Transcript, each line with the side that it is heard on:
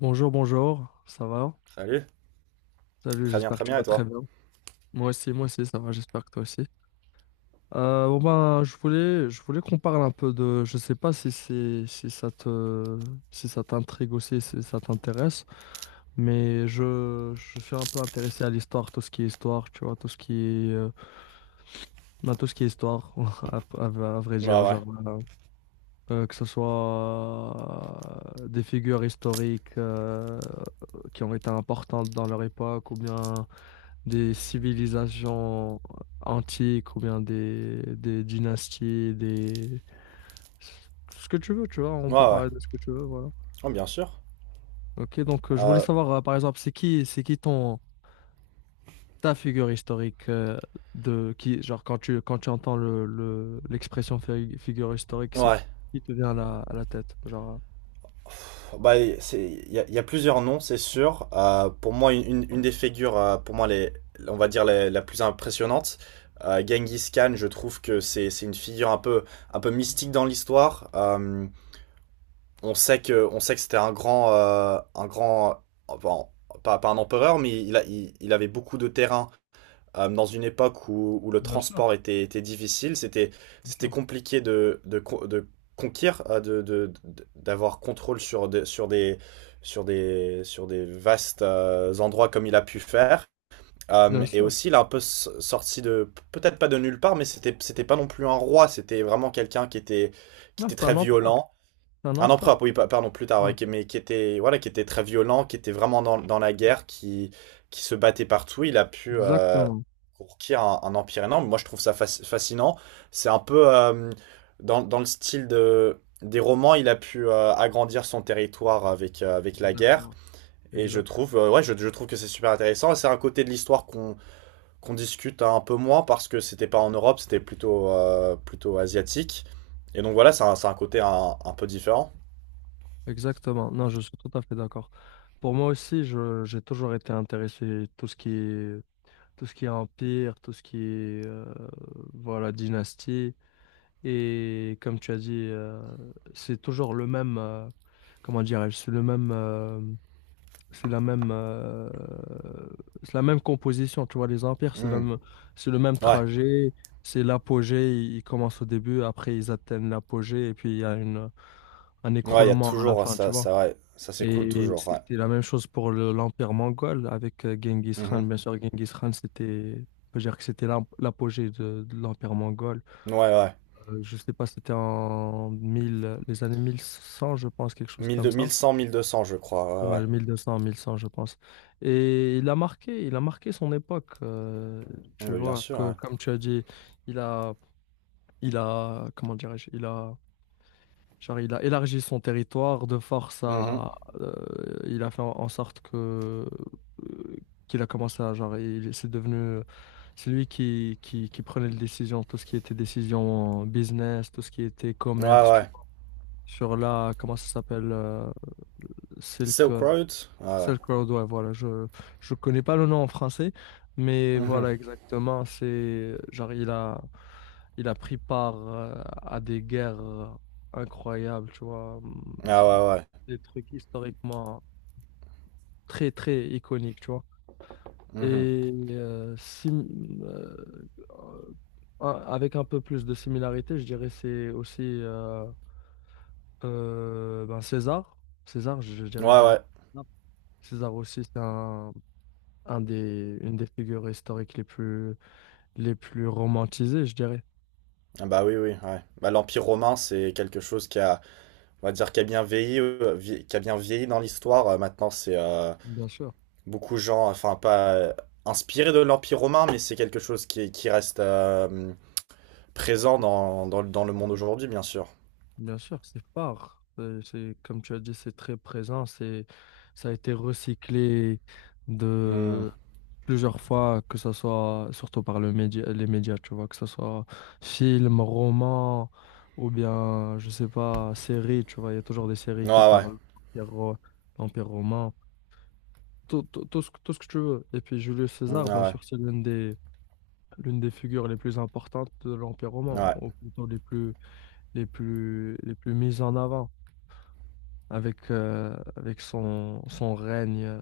left: Bonjour, bonjour, ça va?
right: Salut.
left: Salut, j'espère que
right: Très
left: tu
right: bien, et
left: vas très
right: toi?
left: bien. Moi aussi, ça va, j'espère que toi aussi. Je voulais qu'on parle un peu de, je sais pas si c'est, si ça te, si ça t'intrigue aussi, si ça t'intéresse, mais je suis un peu intéressé à l'histoire, tout ce qui est histoire, tu vois, tout ce qui est, ben, tout ce qui est histoire, à, à vrai
right: Ouais,
left: dire,
right: ouais.
left: genre, que ce soit des figures historiques qui ont été importantes dans leur époque ou bien des civilisations antiques ou bien des dynasties, des... Ce que tu veux, tu vois, on peut
right: Ouais, ouais.
left: parler de ce que tu veux, voilà.
right: Oh, bien sûr.
left: Ok, donc je voulais
right: Euh,
left: savoir, par exemple, c'est qui ton, ta figure historique de qui, genre quand tu entends l'expression figure historique, c'est
right: ouais.
left: qui te vient à la tête, genre.
right: Bah, il y a plusieurs noms, c'est sûr. Pour moi, une des figures, pour moi, les, on va dire les- la plus impressionnante, Genghis Khan, je trouve que c'est une figure un peu mystique dans l'histoire. On sait que c'était un grand, enfin, pas un empereur, mais il avait beaucoup de terrain dans une époque où le
left: Bien sûr,
right: transport était difficile, c'était,
left: bien
right: c'était
left: sûr,
right: compliqué de conquérir, d'avoir contrôle sur des vastes endroits comme il a pu faire.
left: bien
right: Et
left: sûr.
right: aussi, il a un peu sorti de, peut-être pas de nulle part, mais c'était pas non plus un roi, c'était vraiment quelqu'un qui était, qui
left: Non,
right: était
left: c'est un
right: très
left: empereur,
right: violent.
left: c'est un
right: Un
left: empereur.
right: empereur, oui, pardon, plus tard,
left: Ouais,
right: ouais, mais qui était, voilà, qui était très violent, qui était vraiment dans la guerre, qui se battait partout. Il a pu
left: exactement,
right: conquérir un empire énorme. Moi, je trouve ça fascinant. C'est un peu dans le style de, des romans, il a pu agrandir son territoire avec, avec la guerre.
left: exactement,
right: Et je trouve,
left: exactement.
right: ouais, je trouve que c'est super intéressant. Et c'est un côté de l'histoire qu'on discute un peu moins parce que c'était pas en Europe, c'était plutôt, plutôt asiatique. Et donc voilà, c'est un côté un peu différent.
left: Exactement. Non, je suis tout à fait d'accord. Pour moi aussi, je, j'ai toujours été intéressé tout ce qui est, tout ce qui est empire, tout ce qui est voilà, dynastie. Et comme tu as dit, c'est toujours le même, comment dirais-je, c'est le même, c'est la même, c'est la même composition. Tu vois, les empires,
right: Hmm.
left: c'est le même
right: Ouais,
left: trajet, c'est l'apogée. Ils commencent au début, après ils atteignent l'apogée, et puis il y a une, un
right: ouais, il y a
left: écroulement à la
right: toujours
left: fin, tu
right: ça,
left: vois.
right: ça, ouais. Ça s'écoule
left: Et
right: toujours, ouais.
left: c'était la même chose pour l'Empire mongol avec Genghis Khan.
right: Mhm.
left: Bien sûr, Genghis Khan, c'était, on peut dire que c'était l'apogée de l'Empire mongol.
right: Ouais, ouais.
left: Je sais pas, c'était en 1000 les années 1100 je pense, quelque chose comme
right: Mille
left: ça.
right: cent 1200 je crois, ouais,
left: Ouais, 1200, 1100 je pense. Et il a marqué son époque.
right: ouais.
left: Tu
right: Ouais, bien
left: vois,
right: sûr,
left: que,
right: ouais.
left: comme tu as dit, il a, il a, comment dirais-je, il a genre, il a élargi son territoire de force
right: Mhm.
left: à. euh, il a fait en en sorte que. euh, qu'il a commencé à. Genre, il, c'est devenu. C'est lui qui prenait les décisions, tout ce qui était décision business, tout ce qui était
right: Ouais,
left: commerce, tu
right: ouais.
left: vois. Sur la. Comment ça s'appelle Silk,
right: Silk Road? Ouais, ouais.
left: Silk Road, ouais, voilà. Je connais pas le nom en français, mais
right: Mhm.
left: voilà, exactement. C'est. Genre, il a. Il a pris part à des guerres incroyables, tu vois
right: Ah, ouais, ouais.
left: des trucs historiquement très, très iconiques, tu vois.
right: Mhm.
left: Et si, euh, avec un peu plus de similarité, je dirais c'est aussi ben César. César, je, dirais,
right: Ouais, ouais.
left: Non. César aussi, c'est un des, une des figures historiques les plus romantisées, je dirais.
right: Ah, bah oui, oui, ouais. Bah, l'Empire romain, c'est quelque chose qui a, on va dire, qui a bien vieilli, qui a bien vieilli dans l'histoire. Maintenant, c'est
left: Bien sûr.
right: beaucoup de gens, enfin, pas inspirés de l'Empire romain, mais c'est quelque chose qui reste présent dans le monde aujourd'hui, bien sûr.
left: Bien sûr, c'est fort. C'est, comme tu as dit, c'est très présent. C'est, ça a été recyclé
right: Mm.
left: de plusieurs fois, que ce soit surtout par le média, les médias, tu vois, que ce soit film, roman ou bien, je sais pas, série, tu vois, il y a toujours des séries
right: Ouais,
left: qui
right: ouais.
left: parlent de l'Empire romain, tout, tout, tout ce, tout ce que tu veux. Et puis Julius
right: Hmm,
left: César, bien
right: ouais,
left: sûr, c'est l'une des figures les plus importantes de l'Empire romain, ou
right: ouais.
left: plutôt les plus, les plus, les plus mises en avant avec, avec son,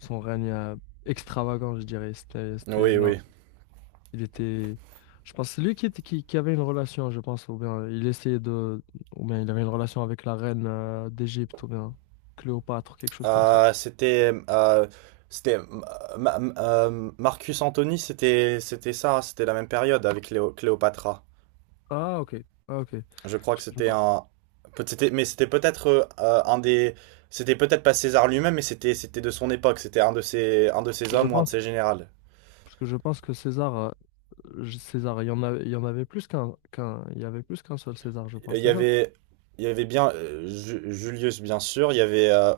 left: son règne extravagant, je dirais. C'était, c'était
right: Oui, oui.
left: il était, je pense, c'est lui qui, qui avait une relation, je pense, ou bien il essayait de, ou bien il avait une relation avec la reine d'Égypte, ou bien Cléopâtre, quelque chose comme ça.
right: Euh, c'était. euh, Marcus Antony, c'était ça, hein, c'était la même période avec Cléopatra.
left: Ah, ok, ah, ok.
right: Je crois que c'était
left: Excuse-moi.
right: un. Peut- c'était- Mais c'était peut-être un des. C'était peut-être pas César lui-même, mais c'était de son époque. C'était un de ses
left: Je vois. Je
right: hommes ou un de
left: pense,
right: ses générales.
left: parce que je pense que César, César, il y en avait, il y en avait plus qu'un, qu'un, il y avait plus qu'un seul César, je
right: Il
left: pense,
right: y
left: c'est ça?
right: avait, il y avait bien Julius, bien sûr. Il y avait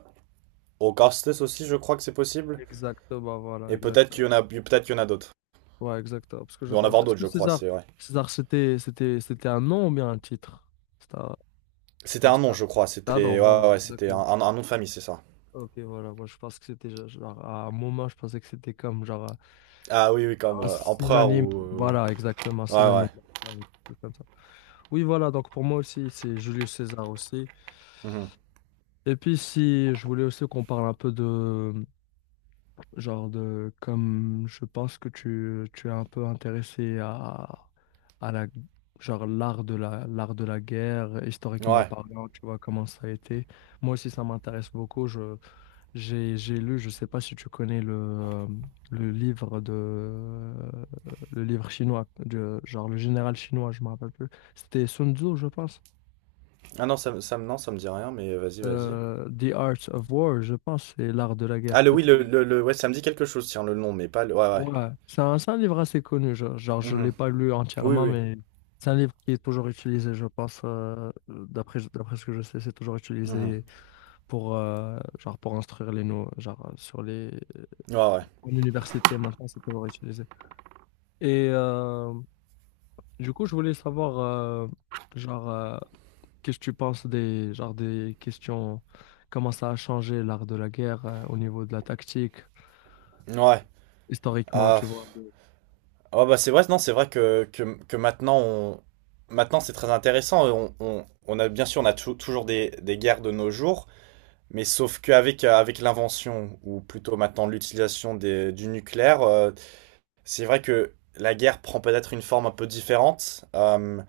right: Augustus aussi, je crois que c'est possible.
left: Exactement, voilà,
right: Et
left: exact.
right: peut-être qu'il y en a d'autres.
left: Ouais, exact. Parce que
right: Il
left: je
right: doit en
left: pense.
right: avoir
left: Est-ce
right: d'autres,
left: que
right: je crois,
left: César,
right: c'est vrai.
left: César, c'était, c'était, c'était un nom ou bien un titre? C'était un-
right: C'était
left: genre,
right: un
left: c'était
right: nom,
left: un...
right: je crois.
left: Ah non,
right: C'était, ouais,
left: voilà,
right: ouais, ouais, c'était un,
left: exactement.
right: un- un nom de famille, c'est ça.
left: Ok, voilà. Moi, je pense que c'était genre, à un moment, je pensais que c'était comme genre
right: Ah oui, oui, comme
left: un
right: empereur
left: synonyme.
right: ou.
left: Voilà, exactement, un
right: Ouais,
left: synonyme.
right: ouais.
left: Ah oui, c'est comme ça. Oui, voilà. Donc pour moi aussi, c'est Julius César aussi.
right: Mhm.
left: Et puis si je voulais aussi qu'on parle un peu de genre de comme je pense que tu es un peu intéressé à la genre l'art de la guerre, historiquement
right: Ouais.
left: parlant, tu vois comment ça a été. Moi aussi ça m'intéresse beaucoup. Je j'ai lu, je sais pas si tu connais le livre de le livre chinois, de, genre le général chinois, je me rappelle plus. C'était Sun Tzu, je pense.
right: Ah non, non, ça me dit rien, mais vas-y, vas-y.
left: The Art of War, je pense, c'est l'art de la guerre.
right: Ah, le oui, ouais, ça me dit quelque chose, tiens, le nom, mais pas le. Ouais, ouais.
left: Ouais, c'est un livre assez connu. Genre, genre je ne
right: Mhm.
left: l'ai pas lu
right: Oui,
left: entièrement,
right: oui.
left: mais c'est un livre qui est toujours utilisé, je pense. D'après, d'après ce que je sais, c'est toujours
right: Mhm.
left: utilisé pour, genre pour instruire les nouveaux. Genre, sur les...
right: Ouais, ouais.
left: En université, maintenant, c'est toujours utilisé. Et du coup, je voulais savoir, genre, qu'est-ce que tu penses des, genre, des questions, comment ça a changé l'art de la guerre, au niveau de la tactique,
right: Ouais.
left: historiquement,
right: Ah.
left: tu
right: pff.
left: vois.
right: Oh, bah c'est vrai, non, c'est vrai que maintenant on. Maintenant, c'est très intéressant. On a bien sûr, on a toujours des guerres de nos jours. Mais sauf qu'avec avec l'invention, ou plutôt maintenant l'utilisation du nucléaire, c'est vrai que la guerre prend peut-être une forme un peu différente.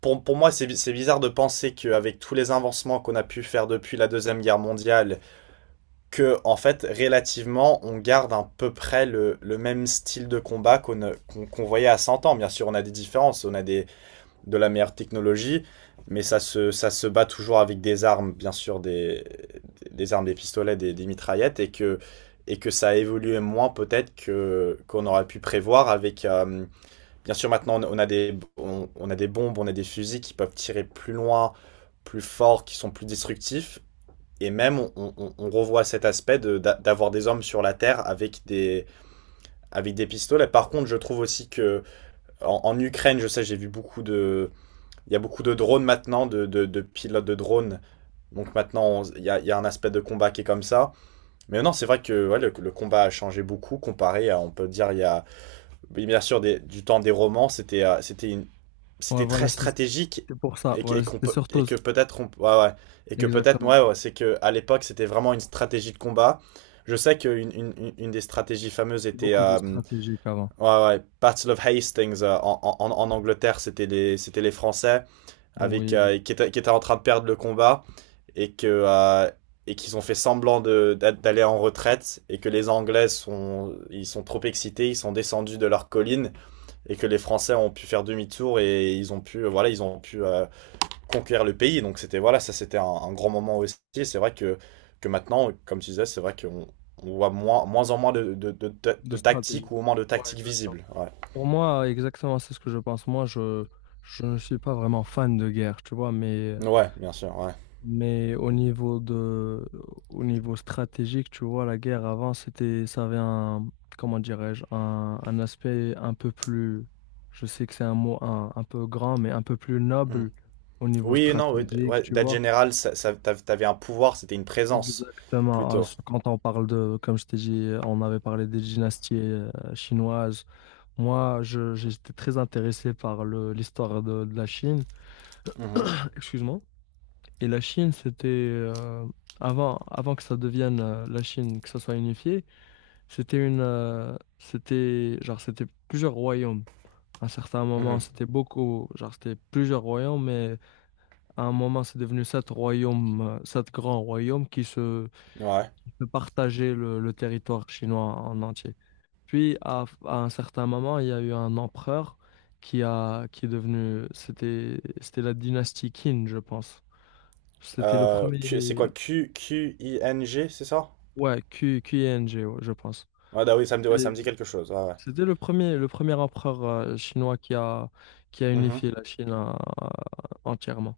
right: pour moi, c'est c'est bizarre de penser qu'avec tous les avancements qu'on a pu faire depuis la Deuxième Guerre mondiale, que en fait, relativement, on garde à peu près le même style de combat qu'on voyait à 100 ans. Bien sûr, on a des différences, on a des, de la meilleure technologie, mais ça se bat toujours avec des armes, bien sûr, des armes, des pistolets, des mitraillettes, et que ça a évolué moins peut-être que, qu'on aurait pu prévoir avec. Bien sûr, maintenant, on a des bombes, on a des fusils qui peuvent tirer plus loin, plus fort, qui sont plus destructifs, et même, on revoit cet aspect d'avoir des hommes sur la terre avec avec des pistolets. Par contre, je trouve aussi que en Ukraine, je sais, j'ai vu beaucoup de, il y a beaucoup de drones maintenant, de, de pilotes de drones. Donc maintenant, y a un aspect de combat qui est comme ça. Mais non, c'est vrai que ouais, le combat a changé beaucoup comparé à, on peut dire, il y a, oui, bien sûr, du temps des romans, c'était
left: Ouais,
right: c'était
left: voilà,
right: très stratégique,
left: c'était pour ça.
right: et, que-
left: Voilà,
right: et qu'on
left: c'était
right: peut-
left: surtout,
right: et que peut-être, on- ouais, ouais. Et que peut-être,
left: exactement.
right: ouais, ouais, c'est que à l'époque, c'était vraiment une stratégie de combat. Je sais qu'une une des stratégies fameuses
left: C'était
right: était
left: beaucoup plus stratégique avant.
right: ouais, ouais, Battle of Hastings en Angleterre, c'était les Français
left: Bon,
right: avec
left: oui,
right: qui était en train de perdre le combat et que et qu'ils ont fait semblant de d'aller en retraite et que les Anglais, sont ils sont trop excités, ils sont descendus de leur colline, et que les Français ont pu faire demi-tour et ils ont pu conquérir le pays. Donc c'était voilà, ça c'était un grand moment aussi. Et c'est vrai que maintenant, comme tu disais, c'est vrai qu'on on voit moins, en moins de de, de, de,
left: de
right: de tactiques,
left: stratégie.
right: ou au moins de
left: Ouais,
right: tactiques
left: exactement.
right: visibles, ouais,
left: Pour moi, exactement, c'est ce que je pense. Moi, je ne suis pas vraiment fan de guerre, tu vois,
right: ouais, bien sûr, ouais.
left: mais au niveau de, au niveau stratégique, tu vois, la guerre avant, c'était, ça avait un, comment dirais-je, un aspect un peu plus, je sais que c'est un mot un peu grand, mais un peu plus
right: Mm.
left: noble au niveau
right: Oui et non, ouais,
left: stratégique,
right: ouais,
left: tu
right: Date
left: vois.
right: General, t'avais un pouvoir, c'était une présence,
left: Exactement. Ah,
right: plutôt.
left: c- quand on parle de, comme je t'ai dit, on avait parlé des dynasties chinoises. Moi, j'étais très intéressé par l'histoire de la Chine.
right: Mhm,
left: Excuse-moi. Et la Chine, c'était avant, avant que ça devienne la Chine, que ça soit unifié, c'était une, c'était genre, c'était plusieurs royaumes. À un certain moment,
right: mhm.
left: c'était beaucoup, genre, c'était plusieurs royaumes, mais à un moment, c'est devenu 7 royaumes, 7 grands royaumes qui se
right: Ouais.
left: de partager le territoire chinois en entier. Puis, à un certain moment, il y a eu un empereur qui a, qui est devenu, c'était, c'était la dynastie Qin, je pense. C'était le
right: C'est
left: premier,
right: quoi? Q, Q-I-N-G, c'est ça?
left: ouais, Q, QING, ouais, je pense.
right: Ouais, bah oui, ça me dit, ouais,
left: Et
right: ça me dit quelque chose. Ouais,
left: c'était le premier empereur chinois qui a
right: ouais. Mhm.
left: unifié la Chine entièrement.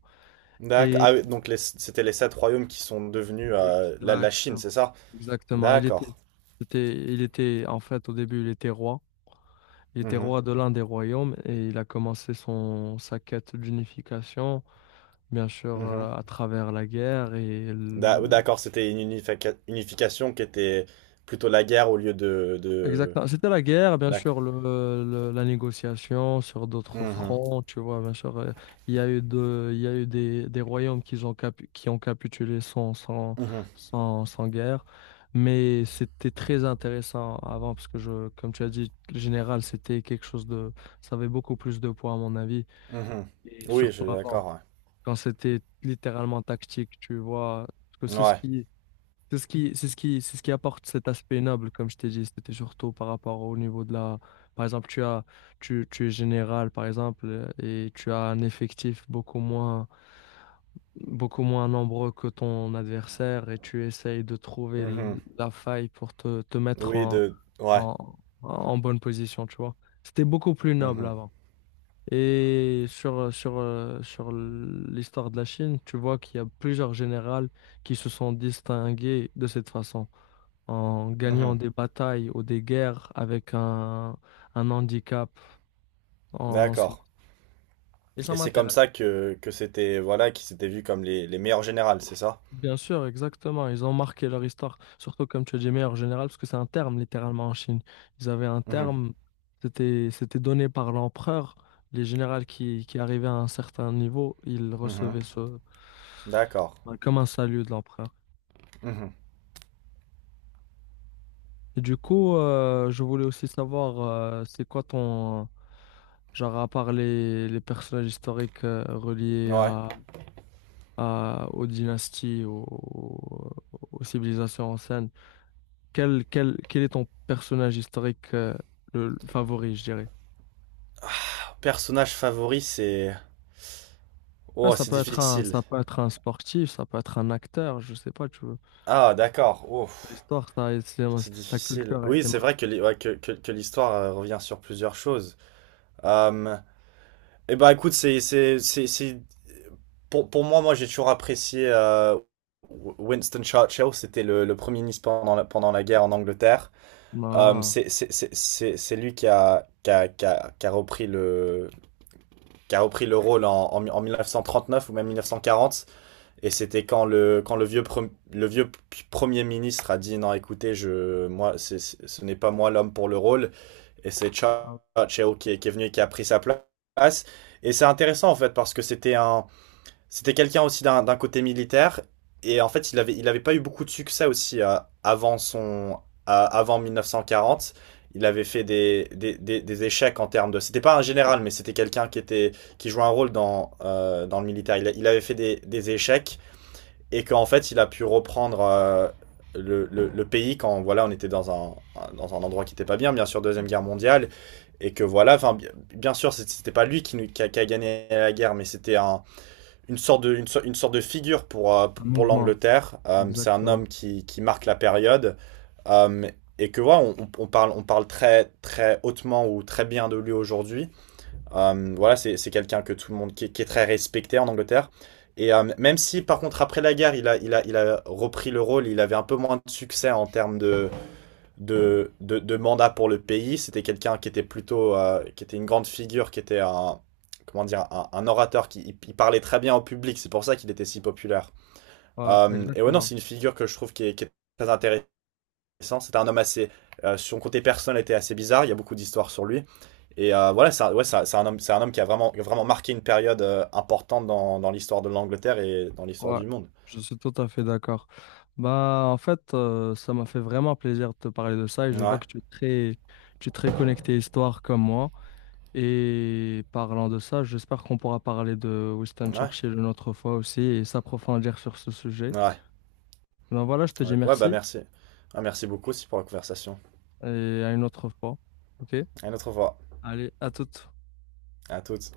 right: D'accord. Ah
left: Et
right: oui, donc c'était les sept royaumes qui sont devenus la Chine, c'est
left: exactement,
right: ça?
left: exactement. Il était,
right: D'accord.
left: c'était, il était, en fait, au début, il était roi. Il était
right: Mhm,
left: roi de l'un des royaumes et il a commencé son, sa quête d'unification, bien sûr,
right: mhm.
left: à travers la guerre et
right: Oui, d'accord, c'était une unification qui était plutôt la guerre au lieu de.
left: exactement. C'était la guerre, bien
right: D'accord.
left: sûr, le, la négociation sur d'autres
right: Mhm,
left: fronts, tu vois, bien sûr. Il y a eu de, il y a eu des royaumes qui ont, qui ont capitulé sans, sans,
right: mhm,
left: sans, sans guerre. Mais c'était très intéressant avant, parce que je, comme tu as dit, le général, c'était quelque chose de, ça avait beaucoup plus de poids, à mon avis,
right: mhm.
left: et
right: Oui, je
left: surtout
right: suis
left: avant.
right: d'accord,
left: Quand c'était littéralement tactique, tu vois. Parce que
right: ouais.
left: c'est ce
right: Ouais.
left: qui, c'est ce qui, c'est ce qui, c'est ce qui apporte cet aspect noble, comme je t'ai dit. C'était surtout par rapport au niveau de la. Par exemple, tu as, tu es général, par exemple, et tu as un effectif beaucoup moins nombreux que ton adversaire, et tu essayes de trouver
right: Mhm.
left: la faille pour te, te mettre
right: Oui,
left: en,
right: de... Ouais.
left: en, en bonne position, tu vois. C'était beaucoup plus noble
right: Mhm.
left: avant. Et sur, sur, sur l'histoire de la Chine, tu vois qu'il y a plusieurs généraux qui se sont distingués de cette façon, en gagnant
right: Mhm.
left: des batailles ou des guerres avec un handicap en soi.
right: D'accord.
left: Et ça
right: Et c'est comme
left: m'intéresse.
right: ça que c'était, voilà, qu'ils s'étaient vus comme les meilleurs générales, c'est ça?
left: Bien sûr, exactement. Ils ont marqué leur histoire, surtout comme tu as dit, meilleur général, parce que c'est un terme littéralement en Chine. Ils avaient un
right: Mhm.
left: terme, c'était c'était donné par l'empereur. Les généraux qui arrivaient à un certain niveau, ils
right: Mhm.
left: recevaient ce
right: D'accord.
left: bah, comme un salut de l'empereur.
right: Mhm.
left: Et du coup, je voulais aussi savoir, c'est quoi ton genre à part les personnages historiques reliés
right: Ouais.
left: à, aux dynasties, aux, aux civilisations anciennes. Quel, quel, quel est ton personnage historique le favori, je dirais?
right: Ah, personnage favori, c'est...
left: Ah,
right: Oh,
left: ça
right: c'est
left: peut être un,
right: difficile.
left: ça peut être un sportif, ça peut être un acteur, je sais pas, tu veux.
right: Ah, d'accord. Ouf.
left: L'histoire, ça,
right: C'est
left: la
right: difficile.
left: culture a
right: Oui,
left: été
right: c'est
left: marquée.
right: vrai que, ouais, que l'histoire revient sur plusieurs choses. Hum, Eh ben écoute, c'est pour moi, j'ai toujours apprécié Winston Churchill. C'était le premier ministre pendant la guerre en Angleterre.
left: Ah,
right: C'est lui qui a qui a qui a, qui a repris le qui a repris le rôle en 1939, ou même 1940. Et c'était quand le vieux premier ministre a dit non, écoutez, je moi, ce n'est pas moi l'homme pour le rôle. Et c'est
left: ah,
right: Churchill qui est venu et qui a pris sa place. Et c'est intéressant en fait parce que c'était c'était quelqu'un aussi d'un côté militaire, et en fait il avait pas eu beaucoup de succès aussi avant son, avant 1940. Il avait fait des échecs en termes de. C'était pas un général, mais c'était quelqu'un qui jouait un rôle dans le militaire. Il avait fait des échecs, et qu'en fait il a pu reprendre pays quand voilà, on était dans un endroit qui n'était pas bien, bien sûr, deuxième guerre mondiale. Et que voilà, enfin, bien sûr c'était pas lui qui a gagné la guerre, mais c'était une sorte de sorte de figure pour
left: un
right: pour
left: mouvement,
right: l'Angleterre. C'est un homme
left: exactement.
right: qui marque la période. Euh, et que voilà, ouais, on parle très très hautement, ou très bien, de lui aujourd'hui. Voilà, c'est quelqu'un que tout le monde qui est très respecté en Angleterre. Et même si, par contre, après la guerre, il a repris le rôle, il avait un peu moins de succès en termes de mandat pour le pays. C'était quelqu'un qui était plutôt, qui était une grande figure, qui était un, comment dire, un orateur qui il parlait très bien au public. C'est pour ça qu'il était si populaire.
left: Ouais,
right: Et ouais, non,
left: exactement.
right: c'est une figure que je trouve qui est très intéressante. C'était un homme assez, son côté personnel était assez bizarre. Il y a beaucoup d'histoires sur lui. Et voilà, c'est un homme qui a vraiment, vraiment marqué une période importante dans l'histoire de l'Angleterre et dans l'histoire
left: Ouais,
right: du monde.
left: je suis tout à fait d'accord. Bah, en fait, ça m'a fait vraiment plaisir de te parler de ça et je vois
right: Ouais,
left: que tu es très connecté histoire comme moi. Et parlant de ça, j'espère qu'on pourra parler de Winston
right: ouais,
left: Churchill une autre fois aussi et s'approfondir sur ce sujet.
right: ouais.
left: Ben voilà, je te dis
right: Ouais, ouais, bah
left: merci
right: merci. Ouais, merci beaucoup aussi pour la conversation.
left: et à une autre fois. OK?
right: À une autre fois.
left: Allez, à toute.
right: À toutes.